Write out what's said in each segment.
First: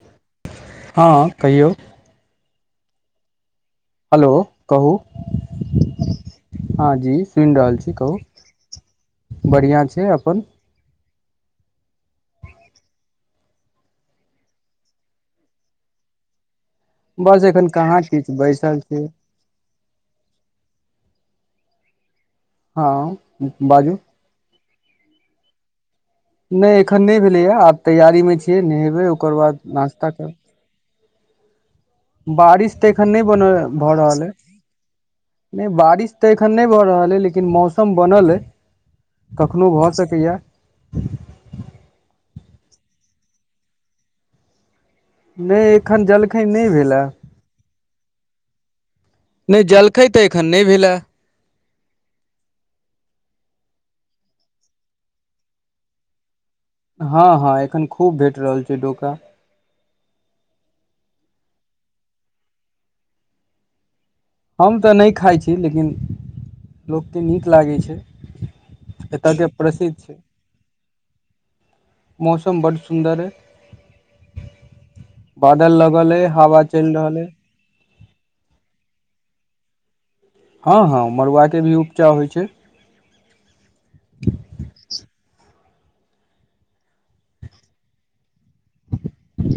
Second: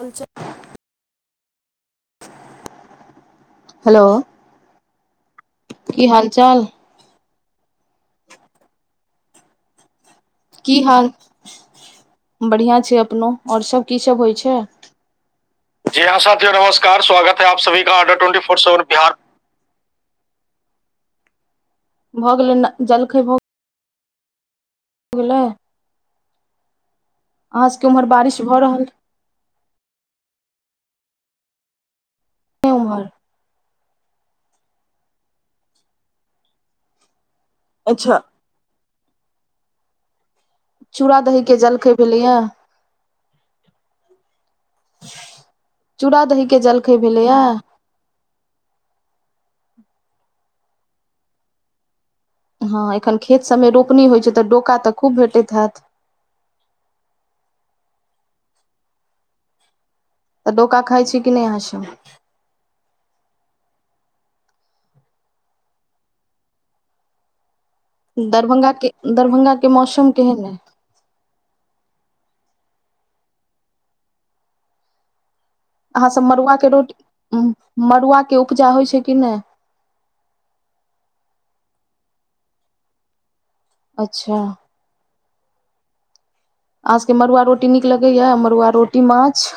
अच्छा हँ कहियौ हेलो कहू की हाल चाल हँ जी सुनि रहल छी कहू बढ़िआँ छै अपन की हाल बढ़िआँ छै अपनो और सभ कीसभ होइ छै जी हँ साथो नमस्कार स्वागत बस है एखन सभी को कहाँ आर्डर किछु ट्वेटी फोर बैसल सेवन छी बिहार भऽ गेलै ने हँ बाजू अगला [inaudible] नैय एखन नहि भेलैए आब सबके उम्हर तैयारीमे बारिश भऽ छियै रहल नहेबै ओकर बाद नास्ता करब नहि बारिश तऽ उम्हर एखन नैय बन भऽ रहल ह नहि बारिश तऽ एखन नहि भऽ रहल ह लेकिन मौस सम बनल अइ कखनो भऽ सकैया चूड़ा दही के जलखै भेलै या नैय एखन चूड़ा जलखै दही के नैय जलखै भेलए भेलैया नैय जलखै त एखन नैय भेलै हँ एखन खेत सभमे रोपनी होइ छैय तऽ डोका तऽ खूब भेटैत हैयत हँ हँ एखन खूब भेट रहल छैय डोका तऽ डोका खाय छी कि नहि आहा छै हम तऽ नहि खाइ छी लेकिन लोकके नीक लागैत छैय दरभंगा के दरभंगाके मौसम छै केहन एय मौसम बड सुन्दर यै बादल अहाँ लगल सब यै मड़ुआ हावा के चलि रहल यै रोटी मड़ुआ के उपजा होइ छैय कि नैय हँ हँ मड़ुआके भी उपचा होइ छैय अच्छा [inaudible] अहाँसभके मड़ुआ रोटी नीक लगैए मड़ुआ रोटी माछ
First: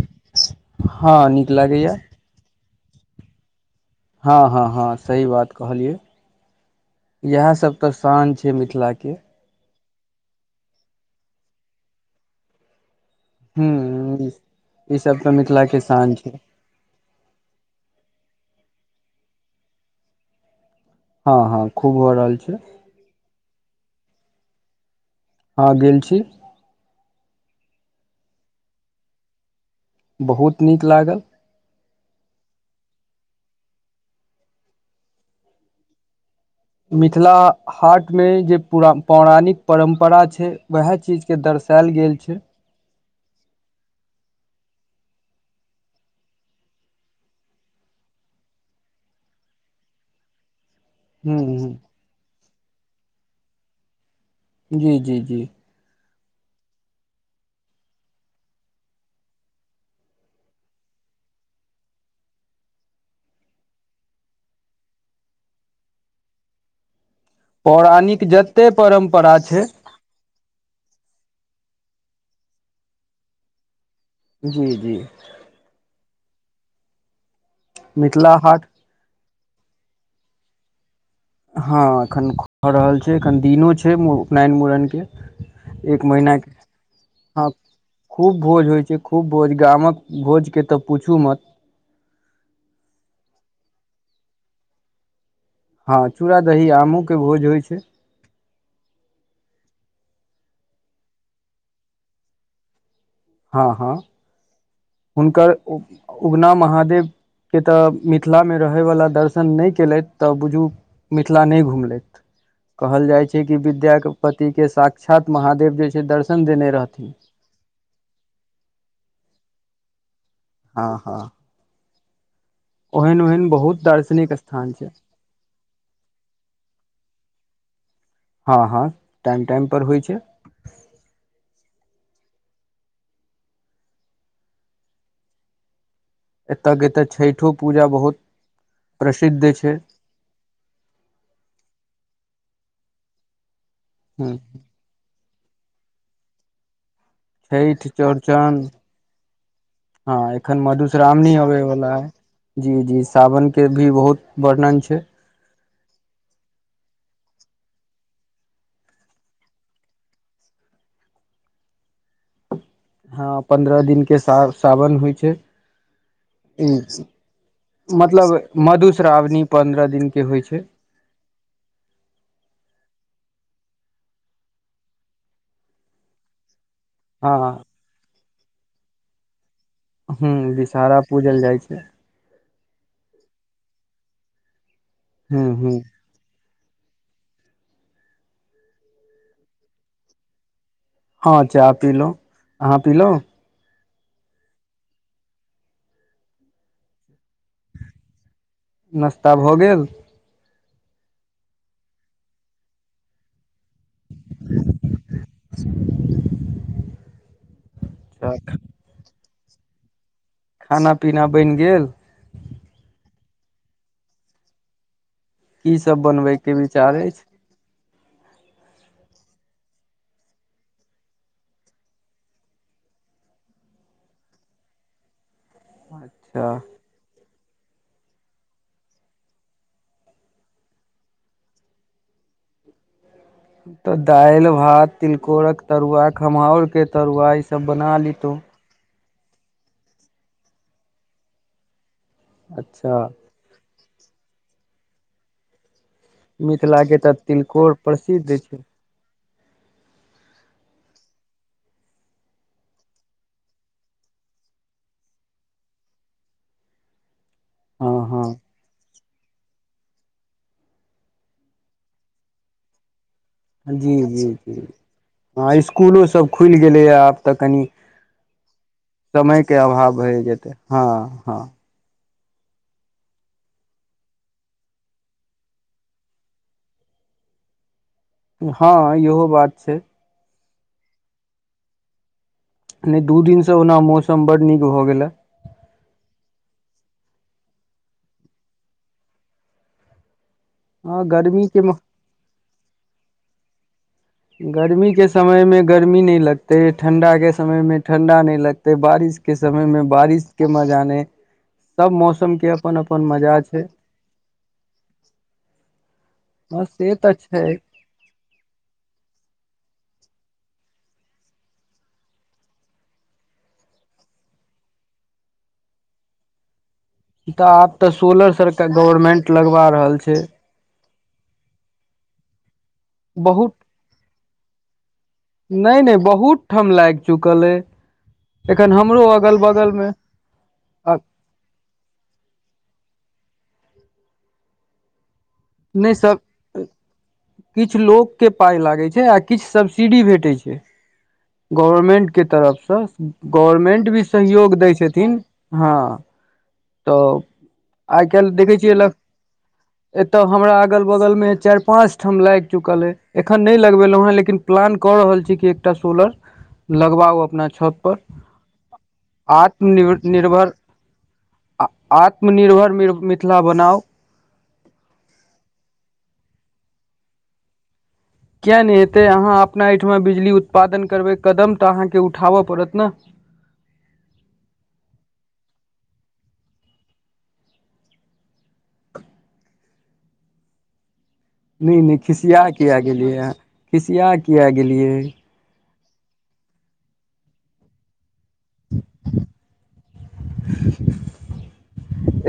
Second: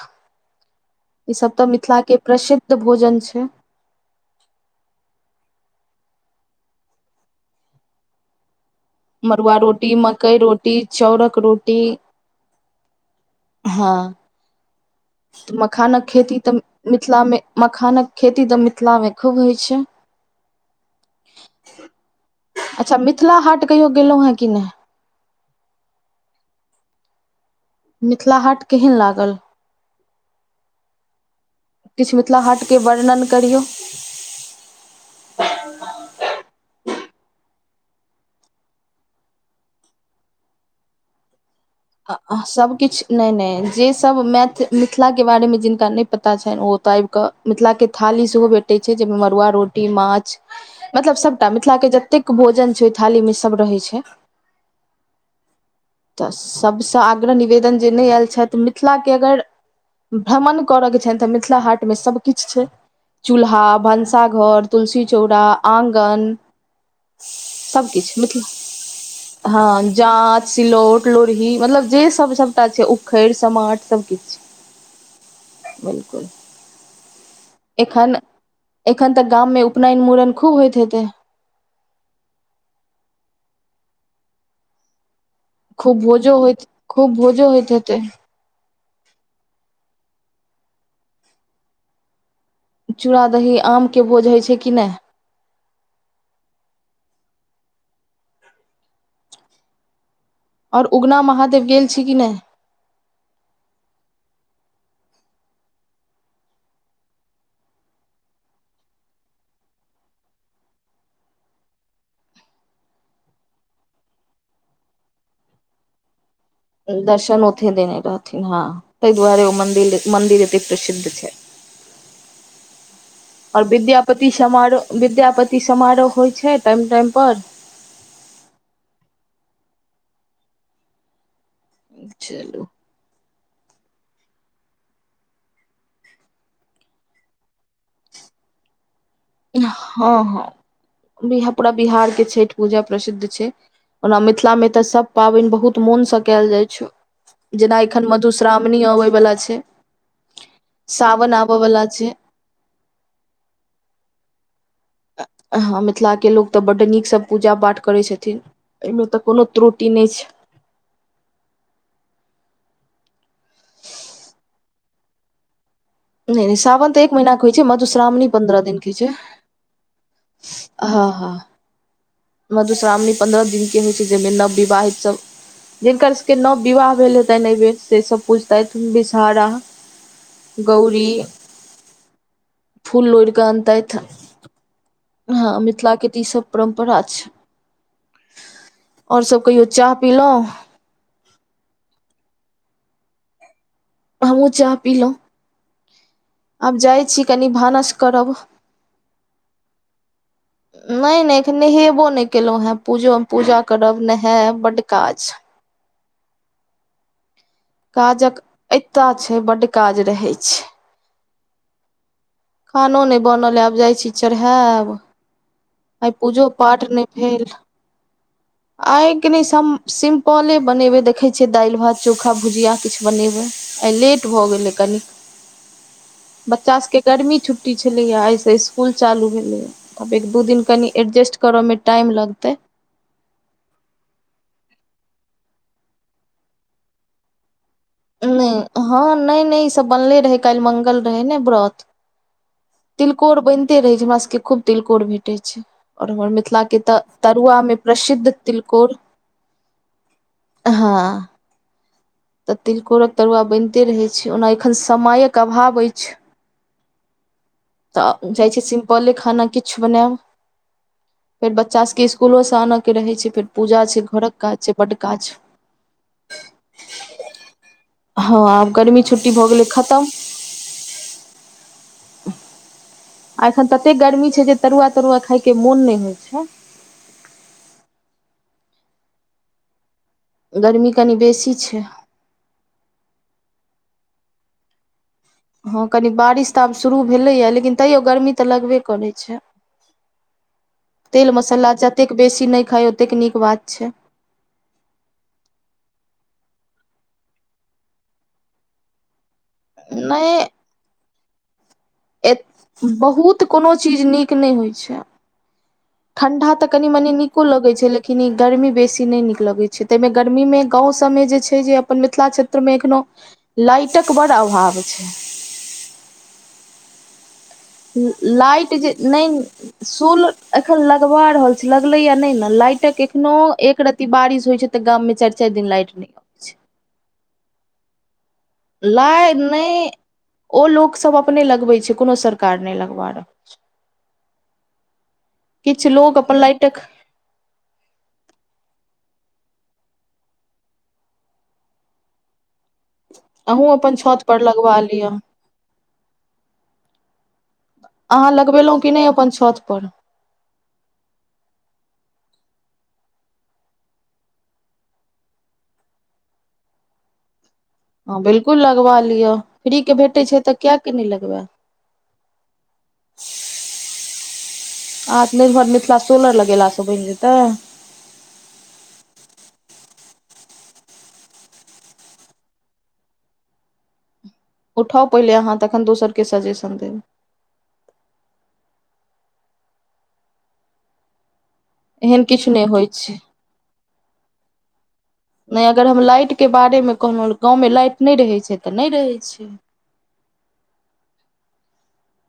हँ ई नीक सब तऽ लागैया मिथिला के प्रसिद्ध भोजन छैय हँ हँ हँ सही बात कहलियै इएह सब त शान छैय मिथिला के मरुआ रोटी मकई रोटी चौरक रोटी हूँ हँ ई सब तऽ मिथिला के मखानक शान छै खेती तऽ मिथिलामे मखानक खेती तऽ मिथिलामे खूब होइत छैय हँ हँ खूब भ रहल छैय अच्छा मिथिला हाट कहियो गेलैह है की नहि हँ गेल छी मिथिला हाट केहन लागल बहुत नीक लागल किछ मिथिला हाटके वर्णन करियौ [inaudible] मिथिला हाट मे जे पुरा पौराणिक परम्परा छैय वएह चीज के दर्शायएल गेल छैय सब किछ नैय नैय जे सब मैथ मिथिलाके बारेमे जिनका नहि पता छनि ओ इए आबि क मिथिला के थाली सेहो भेटे छै जाहिमे मरुआ रोटी माछ मतलब हूँ सबटा मिथिला के हूँ जतेक भोजन छैर ओहि थाली मे सब रहै छैय जी जी जी त सभसँ आग्रह निवेदन जे नैय आयल छथि मिथिलाके अगर भ्रमण करयके छैय तऽ मिथिला हाटमे सभकिछ छैय चूल्हा भनसाघर तुलसी चौड़ा आङगन सब पौराणिक किछु जते परम्परा छै हँ जाँच सिलौट लोढ़ही मतलब जे सब सबटा छैय उखड़ समाट सब किछ जी जी बिलकुल एखन मिथिला हाट एखन तऽ गाममे उपनयन मूड़न खूब होइत हेतै हँ एखन खूब भ रहल छै एखन दिनो छै उपनयन मूड़नके खूब भोजो होइत खूब भोजो होइत हेतै खूब भोज होइ छै खूब भोज गामक भोज के त पूछू मत चूड़ा दही आमके भोज होइ छै कि नहि हँ चूड़ा दही आमोके भोज होइ छै आओर उगना महादेव गेल छी कि नहि हँ हँ हुनकर उगना महादेव के ऽ मिथिलामे रहयवला दर्शन नहि केलथि त बुझू मिथिला नहि घुमलथि कहल जाय छैय कि विद्या के विद्यापति के साक्षात महादेव जे छैय दर्शन देन दर्शन ओथे देने रहथिन हँ ताहि दुआरे ओ मन्दिल मन्दिर एत हँ प्रसिद्ध हँ छै ओहन ओहन आओर बहुत विद्यापति दार्शनिक स्थान छै समारोह विद्यापति समारोह होइ छैय टाइम टाइम प हँ हँ टाइम टाइम पर होय छै चल एतय के एतऽ छठो पूजा बहुत प्रसिद्ध छ हँ हँ बि पूरा बिहार के छठ पूजा प्रसिद्ध छ ओना ह मिथिला मे तऽ सभ पाबनि बहुत मोनसँ कयल जाइ छ जेना छठि एखन चौड़चन मधुश्रावणी अबै वालला छ हँ एखन मधुश्रावणी अबे वला है छै जी जी सावनके भी बहुत वर्णन छ हँ मिथिलाके लोक तऽ बड्ड नीकसँ पूजा पाठ करैत छथि एहिमे तऽ कोनो त्रुटि नहि छ हँ पन्द्रह दिनके सा सावन होइ छ नहि नहि ई सावन तऽ एक महीनाके होइ छै मधुश्रावणी मतलब पन्द्रह दिनके छै मधुश्रावणी पन्द्रह दिनके होइत छ हँ ह मधुश्रावणी पन्द्रह दिन के होइ छै जहिमे नव विवाहित सब जिनकरसके नव विवा हँ भेलताै नहि भेल से सब पूछता है तु बिसार ह विषहारा पूजल जाइ छ फूल लोड़ कऽ अनत ह मिथिला क ई सब परम्परा छै ओर सब कहियो चाह पीलहुं हँ चाह पी लो अहाँ पी ल हमूँ चाह पीिलहुँ आब जाइ छी कनि भानस कब नास्ता भऽ गे नहि नहि एख नहेबो नहि केलहु हेँ पूजो पूजा करब नहायब बड का काजक एता छै बडड काज रहे छ खाना पीना बनि गे खानो नहि बनल आब जाइत छी चढ़ाब की सब आइ बनबै पूजो के पाठ विचार नहि अछि भे आइ क नहि सिम्पले बनेबै देखै छियै दालि भात चोखा भुजिया किछु बनेब आ लेट भऽ गेलै कनिक अच्छा बच्चा सबक गर्मी छुट्टी छलैया एहिसँ स्कुल चालू भेलै आब एक दू दि कनि एडजस्ट करऽ मे टाइम लगत तऽ दालि भात तिलकोर के तरुआ खमहाउर के तरुआ ई सब बना ल नहि हँ नहि नहि ई सब बनले रहै काल्हि मंगल रहै ने व्र अच्छा तिलकोर बनिते रहैत छै हमरा सभके खूब तिलकोर भेटैत छ ओर हमर मिथिलाके मिथिला तऽ के तिलकोर तरुआमे प्रसिद्ध छै तिलको ह तऽ तिलकोरक तरुआ बनते रहैत छै ओना एखन समयक अभाव अछ हँ हँ तऽ जाइ छै सि पहिले खाना किछु बनायब फेर बच्चा सबके इसकुलोसँ आनऽके रहै छै फे पूजा छै घरक काज छै बड का इसकुलो सब खुल गेलैए आब तऽ कन हँ आब गर्मी छुट्टी समय भऽ के गेलै अभाव खतम भए जेतै हँ ह आ एखन तते गर्मी छै जे तरुआ तरुआ खायके मोन नहि होइ छ हँ इहो बात छ गरमी कनि बेसी छ ने दू दिन से ओना मौसम बड नीक भऽ गेले हँ कनी बारिश तऽ आब शुरू भेलैए लेकिन तैयो गर्मी तऽ लगबे करै छै ह तेल गर्मी मसाला के जतेक बेसी नहि खााय ओतेक नीक बात छै गर्मी के समय मे गर्मी नहि लगते ठणडा के समय में ठं्डा नहि लगते बारिश के समयमे बारिश नहि के मजाने सब मौसम के अपन अपन मजा बहुत छै कोनो चीज नीक नहि होइ छै ठंडा तऽ बस कनी से मनी छै नीको लगै छैेलई कनी गर्मी बेसी नहि नीक लगैत छै तहिमे गर्मीमे गामव सभमे जे छै जे अपन मिथिला क्षेत्रमे एखनोहु लाइटक बड़ अभाव छै तऽ आब तऽ सोलर लाइट सरकार जे गवर्मेंट लगवा नहि रहल छै सोल एखन लगवा रहल छी लगलेया नहि ने लाइटक एखनो बहुत एक राति बारिश होइ छै तऽ गाम मे चार नहि नहि बहुत ठाम लाग चुकल अ एखन छै हमरो लाइ अगल नहि बगल मे ओ लोक सब अपने लगबै छै कोनो सरकार नहि लगबा रह किछु लोग अपन लाइटक किछ लोक के पाय लागे छै आ किछ सब्सिडी भेटे छै गवर्मेंट के तरफसँ अहूँ गवर्मेंट अपन भी छत पर सहयोग दै लगबा लिअ छथिन हँ तऽ आइ अहाँ काल्ह देखै छियै लगबेलहुँ कि लग नहि अपन छत पर तब हमरा अगल बगल में चार पांच ठाम लाग चुकल हे एखन न नहि लगबेलों हें लेकिन प्लान कऽ रहल छी कि एकटा सोलर लगवाउ अपना छत हँ बिलकुल लगवा लिअ फ्रीके भेटै छै निर्भर तऽ किए कि नहि लगबाय आत्मनिर्भर मिथिला बनाउ आत्मनिर्भर मिथिला सोलर लगेल से बन जेतै किया नहि एेतै अहाँ अपना एहिठमा बिजली उत्पादन करबै कदम तऽ अहाँके उठाबऽ पड़त ने उठाउ पहिले अहाँ तखन दोसरके सजेशन देबै नहि नहि एहन खिसिआ किछु नहि कियाक होइ छै गेलियै खिसिआ किया गेलियै नहि अगर हम लाइटके बारेमे कहलहुँ गाँवमे लाइट नहि रहैत छै तऽ नहि रहैत छै [unintelligible]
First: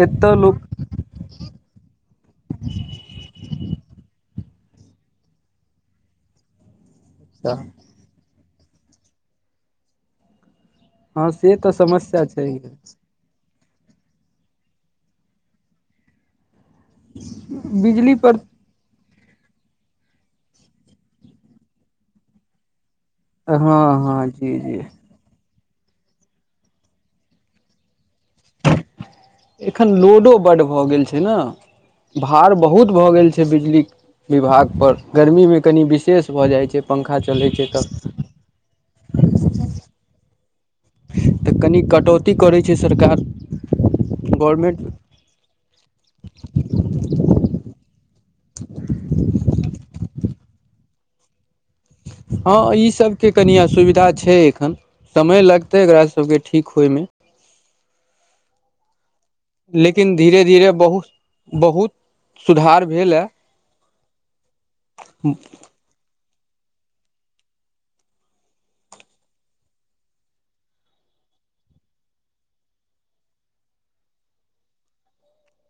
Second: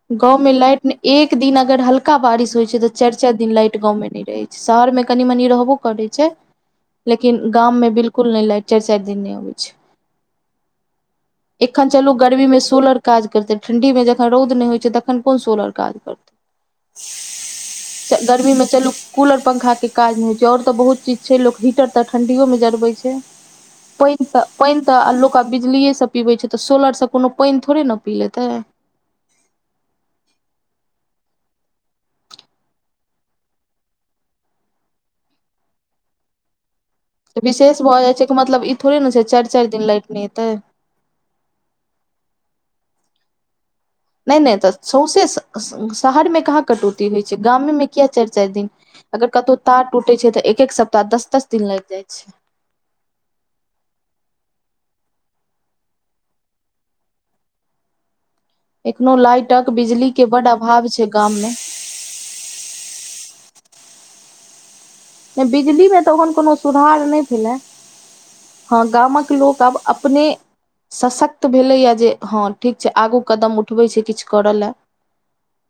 एतय गाँव मे लोक लाइट एक दिन अगर हल्का बारिश होइ छै तऽ चार चार दिन लाइट गाँवमे नहि रहै छै शहर मे कनि मनी रहबो करै छै लेकिन गाम मे बिल्कुल नहि लाइट चार चार दिन नहि आबै छै हँ से तऽ एखन चलू समस्या छै गर्मी मे सोलर काज करतै ठण्ढीमे जखन रौद नहि होइ छै तखन कोन सोलर काज बिजली करतै पर गर्मी मे चलू कूलर पंखा के काज नहि होइ छै ओर तऽ बहुत चीज छै लोक हीटर तऽ ठं्डियो मे जरबै छै हँ पैन हँ त जी पैन जी त लोक त बिजलीए से पीबै छै तऽ सोलर से कोनो पैन थोड़े न पी लेतै एखन लोडो बड्ड भऽ गेल छै ने भार बहुत भऽ गेल छै बिजली विभाग पर गर्मी मे कनि विशेष भऽ जाइ छै पंखा तऽ चलै छै विशेष भऽ जाइ छै कि मतलब ई थोड़े ने छै चार चार दिन लाइट नहि एतै तऽ कनि कटौती करै छै सरकार नै न एते गवर्मेंट सौंसे शहरमे कहाँ कटौती होइ छै गामे किया चार चार दिन अगर कतौ तार टूटे छै तऽ एक एक सप्ताह दस दस दिन लाग जाय छै हँ ई सब के कनि असुविधा छै एखन समय लगते एकरा सबके ठीक होय मे एखनो लाइटक लेकिन बिजलीके धीरे बड्ड धीरे अभाव छै बहुत गाममे बहुत सुधार भेल हए नहि बिजलीमे तऽ एखन कोनो सुधार नहि भेलै हँ गामक लोक आब अपने सशक्त भेलैए जे हँ ठीक छै आगू कदम उठबैत छै किछु करय लेल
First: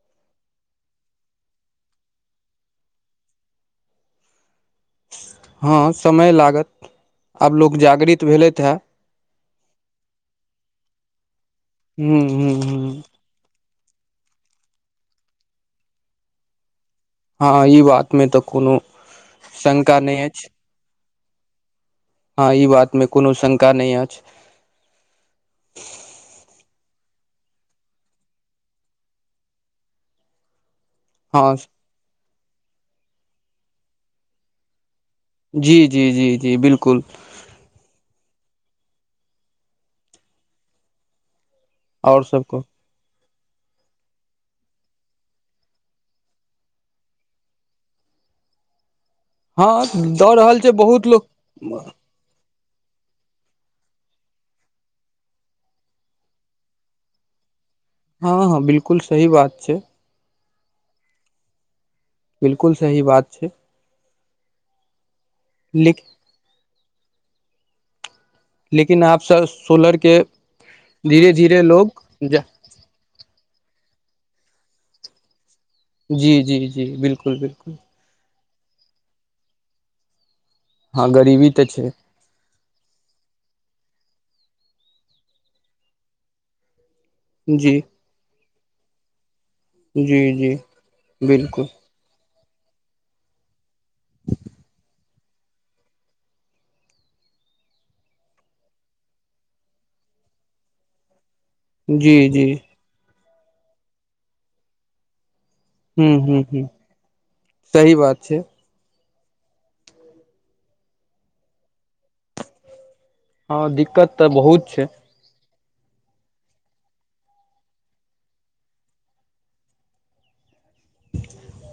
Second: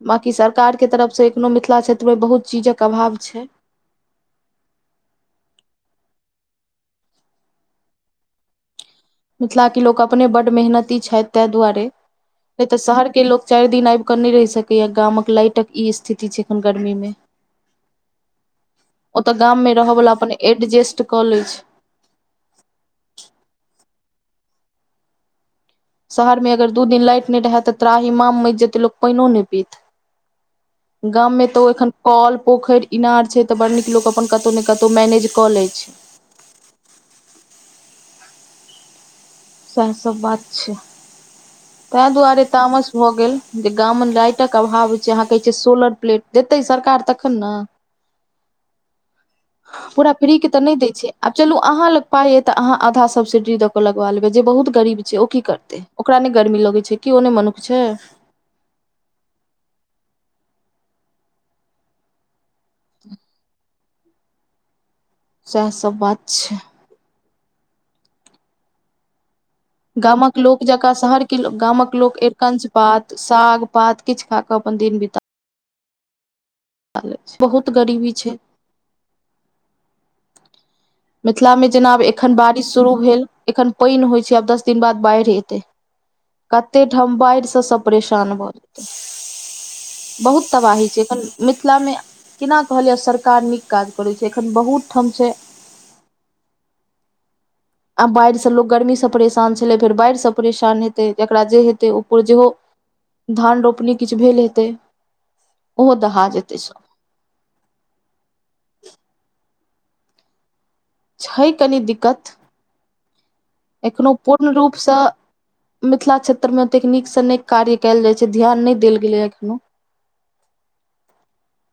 बाँकी सरकारके तरफसँ एखनो मिथिला क्षेत्रमे बहुत चीजक अभाव छै हँ समय लागत आब लोक जागृत भेलथि हँ मिथिला के लोक अपने बड मेहनती छथि तहि दुआरे हूँ हूँ नहि तऽ हूँ शहर के लो चार दिन आबि कऽ नहि रहि सकै या गामक लाइटक ई स्थिति छै एखन गर्मी म हँ ई बात मे तऽ कोनो ओतऽ गाम मे शंका रहय बला नहि अपन अछि एडजेस्ट क लै छ हँ ई बात मे कोनो शंका नहि अछ शहर मे अगर दू दिन लाइट नहि रहे तऽ त्राहि माम मच जेते लोग पानियो नहि पी गाममे हँ तऽ एखन कल पोखरि इनार छै तऽ बड़ नीक लोक अपन कतहु ने कतहु मैने जी जी जी जी बिलकु सएह सब बात छै ताहि आओर सब दुआरे कहु तामस भए गे जे गाम मे लाइटक अभाव छै अहाँ कहै छिय सोलर प्लेट देतै सरकार तखन न पूरा हँ दऽ फ्रीके रहल तऽ नहि दैत बहुत छै लोक आब चलू अहा ल पाइ य तऽ अहाँ आधा सब्सिडी दऽ केऽ लगबा लेबै जे बहुत गरीब छै ओ की करतै ओकरा नहि गर्मी लगैत छ केओ नहि मनुख छ हँ हँ बिलकुल सही बात छ बिलकुल सही बात छ सएहसब लेक बात छ लेकिन आप स सोलर के गामक लोक जकाँ शहर धीरे के धीरे गामक लोग लोक एकर जा कां पात साग पात किछु खा कऽ अपन दिन बत जी जी जी बिलकुल बिलकु टि भी छ हँ गरीबी मिथिला तऽ मे जेना छै आब एखन बारिश शुरू भेल एखन पानि होइत छै आब दस दिन बाद बाढ़ि एत कतेक ठाम बाढ़िसँ जी सभ परेशान भऽ जेत जी बहुत जी तबाही छै एखन बिल्कुल मिथिलाम केना कहलए सरकार नीक काज करै छै एखन बहुत ठाम छ आ बाढ़िसँ लोक गर्मीसँ परेशान छलै फेर बाढ़िसँ परेशान हेतै जकरा जे हेतै जी ओप जी जेह धान रोपनी किछु भेल हेत हू हू ह सही बात छ छै कनी दिक्क हँ एखनो दिक्कत तऽ पूर्ण बहुत छै रूपस मिथिला क्षेत्र मे ओतेक नीकसँ नीक कार्य कयल जाय छै ध्यान नहि देल गेलय एखन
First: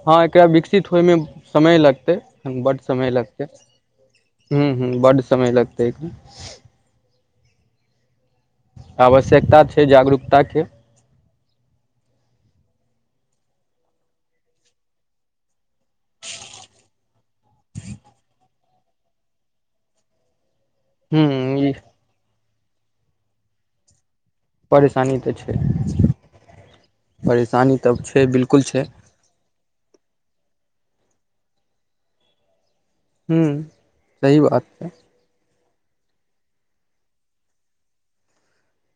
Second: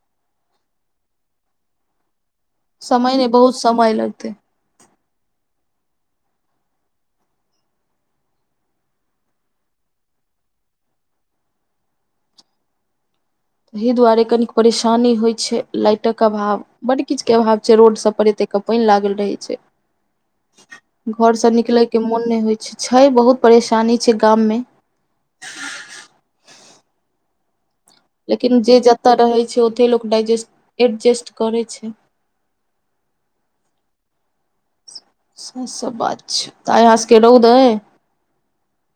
हँ एकरा विकसित होइमे समय लगत हू बड्ड समय नहि लगतै बहुत समय लगतै हू हू बड्ड समय लगत आवश्यकता छै जागरूकताक तहि दुआरे कनिक परेशानी होइ छै लाइटक अभा बड्ड किछके अभाव छै रोड सब पर एतेकके पानि लागल रहै छ हूँ घर से ई निकले के मोन नहि होइ छै छै बहुत परेशानी छै गाम म परेशानी तऽ छै परेशान लेकिन जे जतय रहै छै ओतहि लोक डाइजेस् एडजेस्ट करै छ हूँ सही बात छै स सब बात छै ता अहासभके रौद छ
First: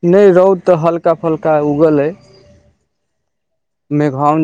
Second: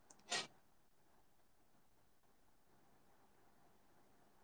न रौद तऽ हल्का फल्का उगल हे मेघा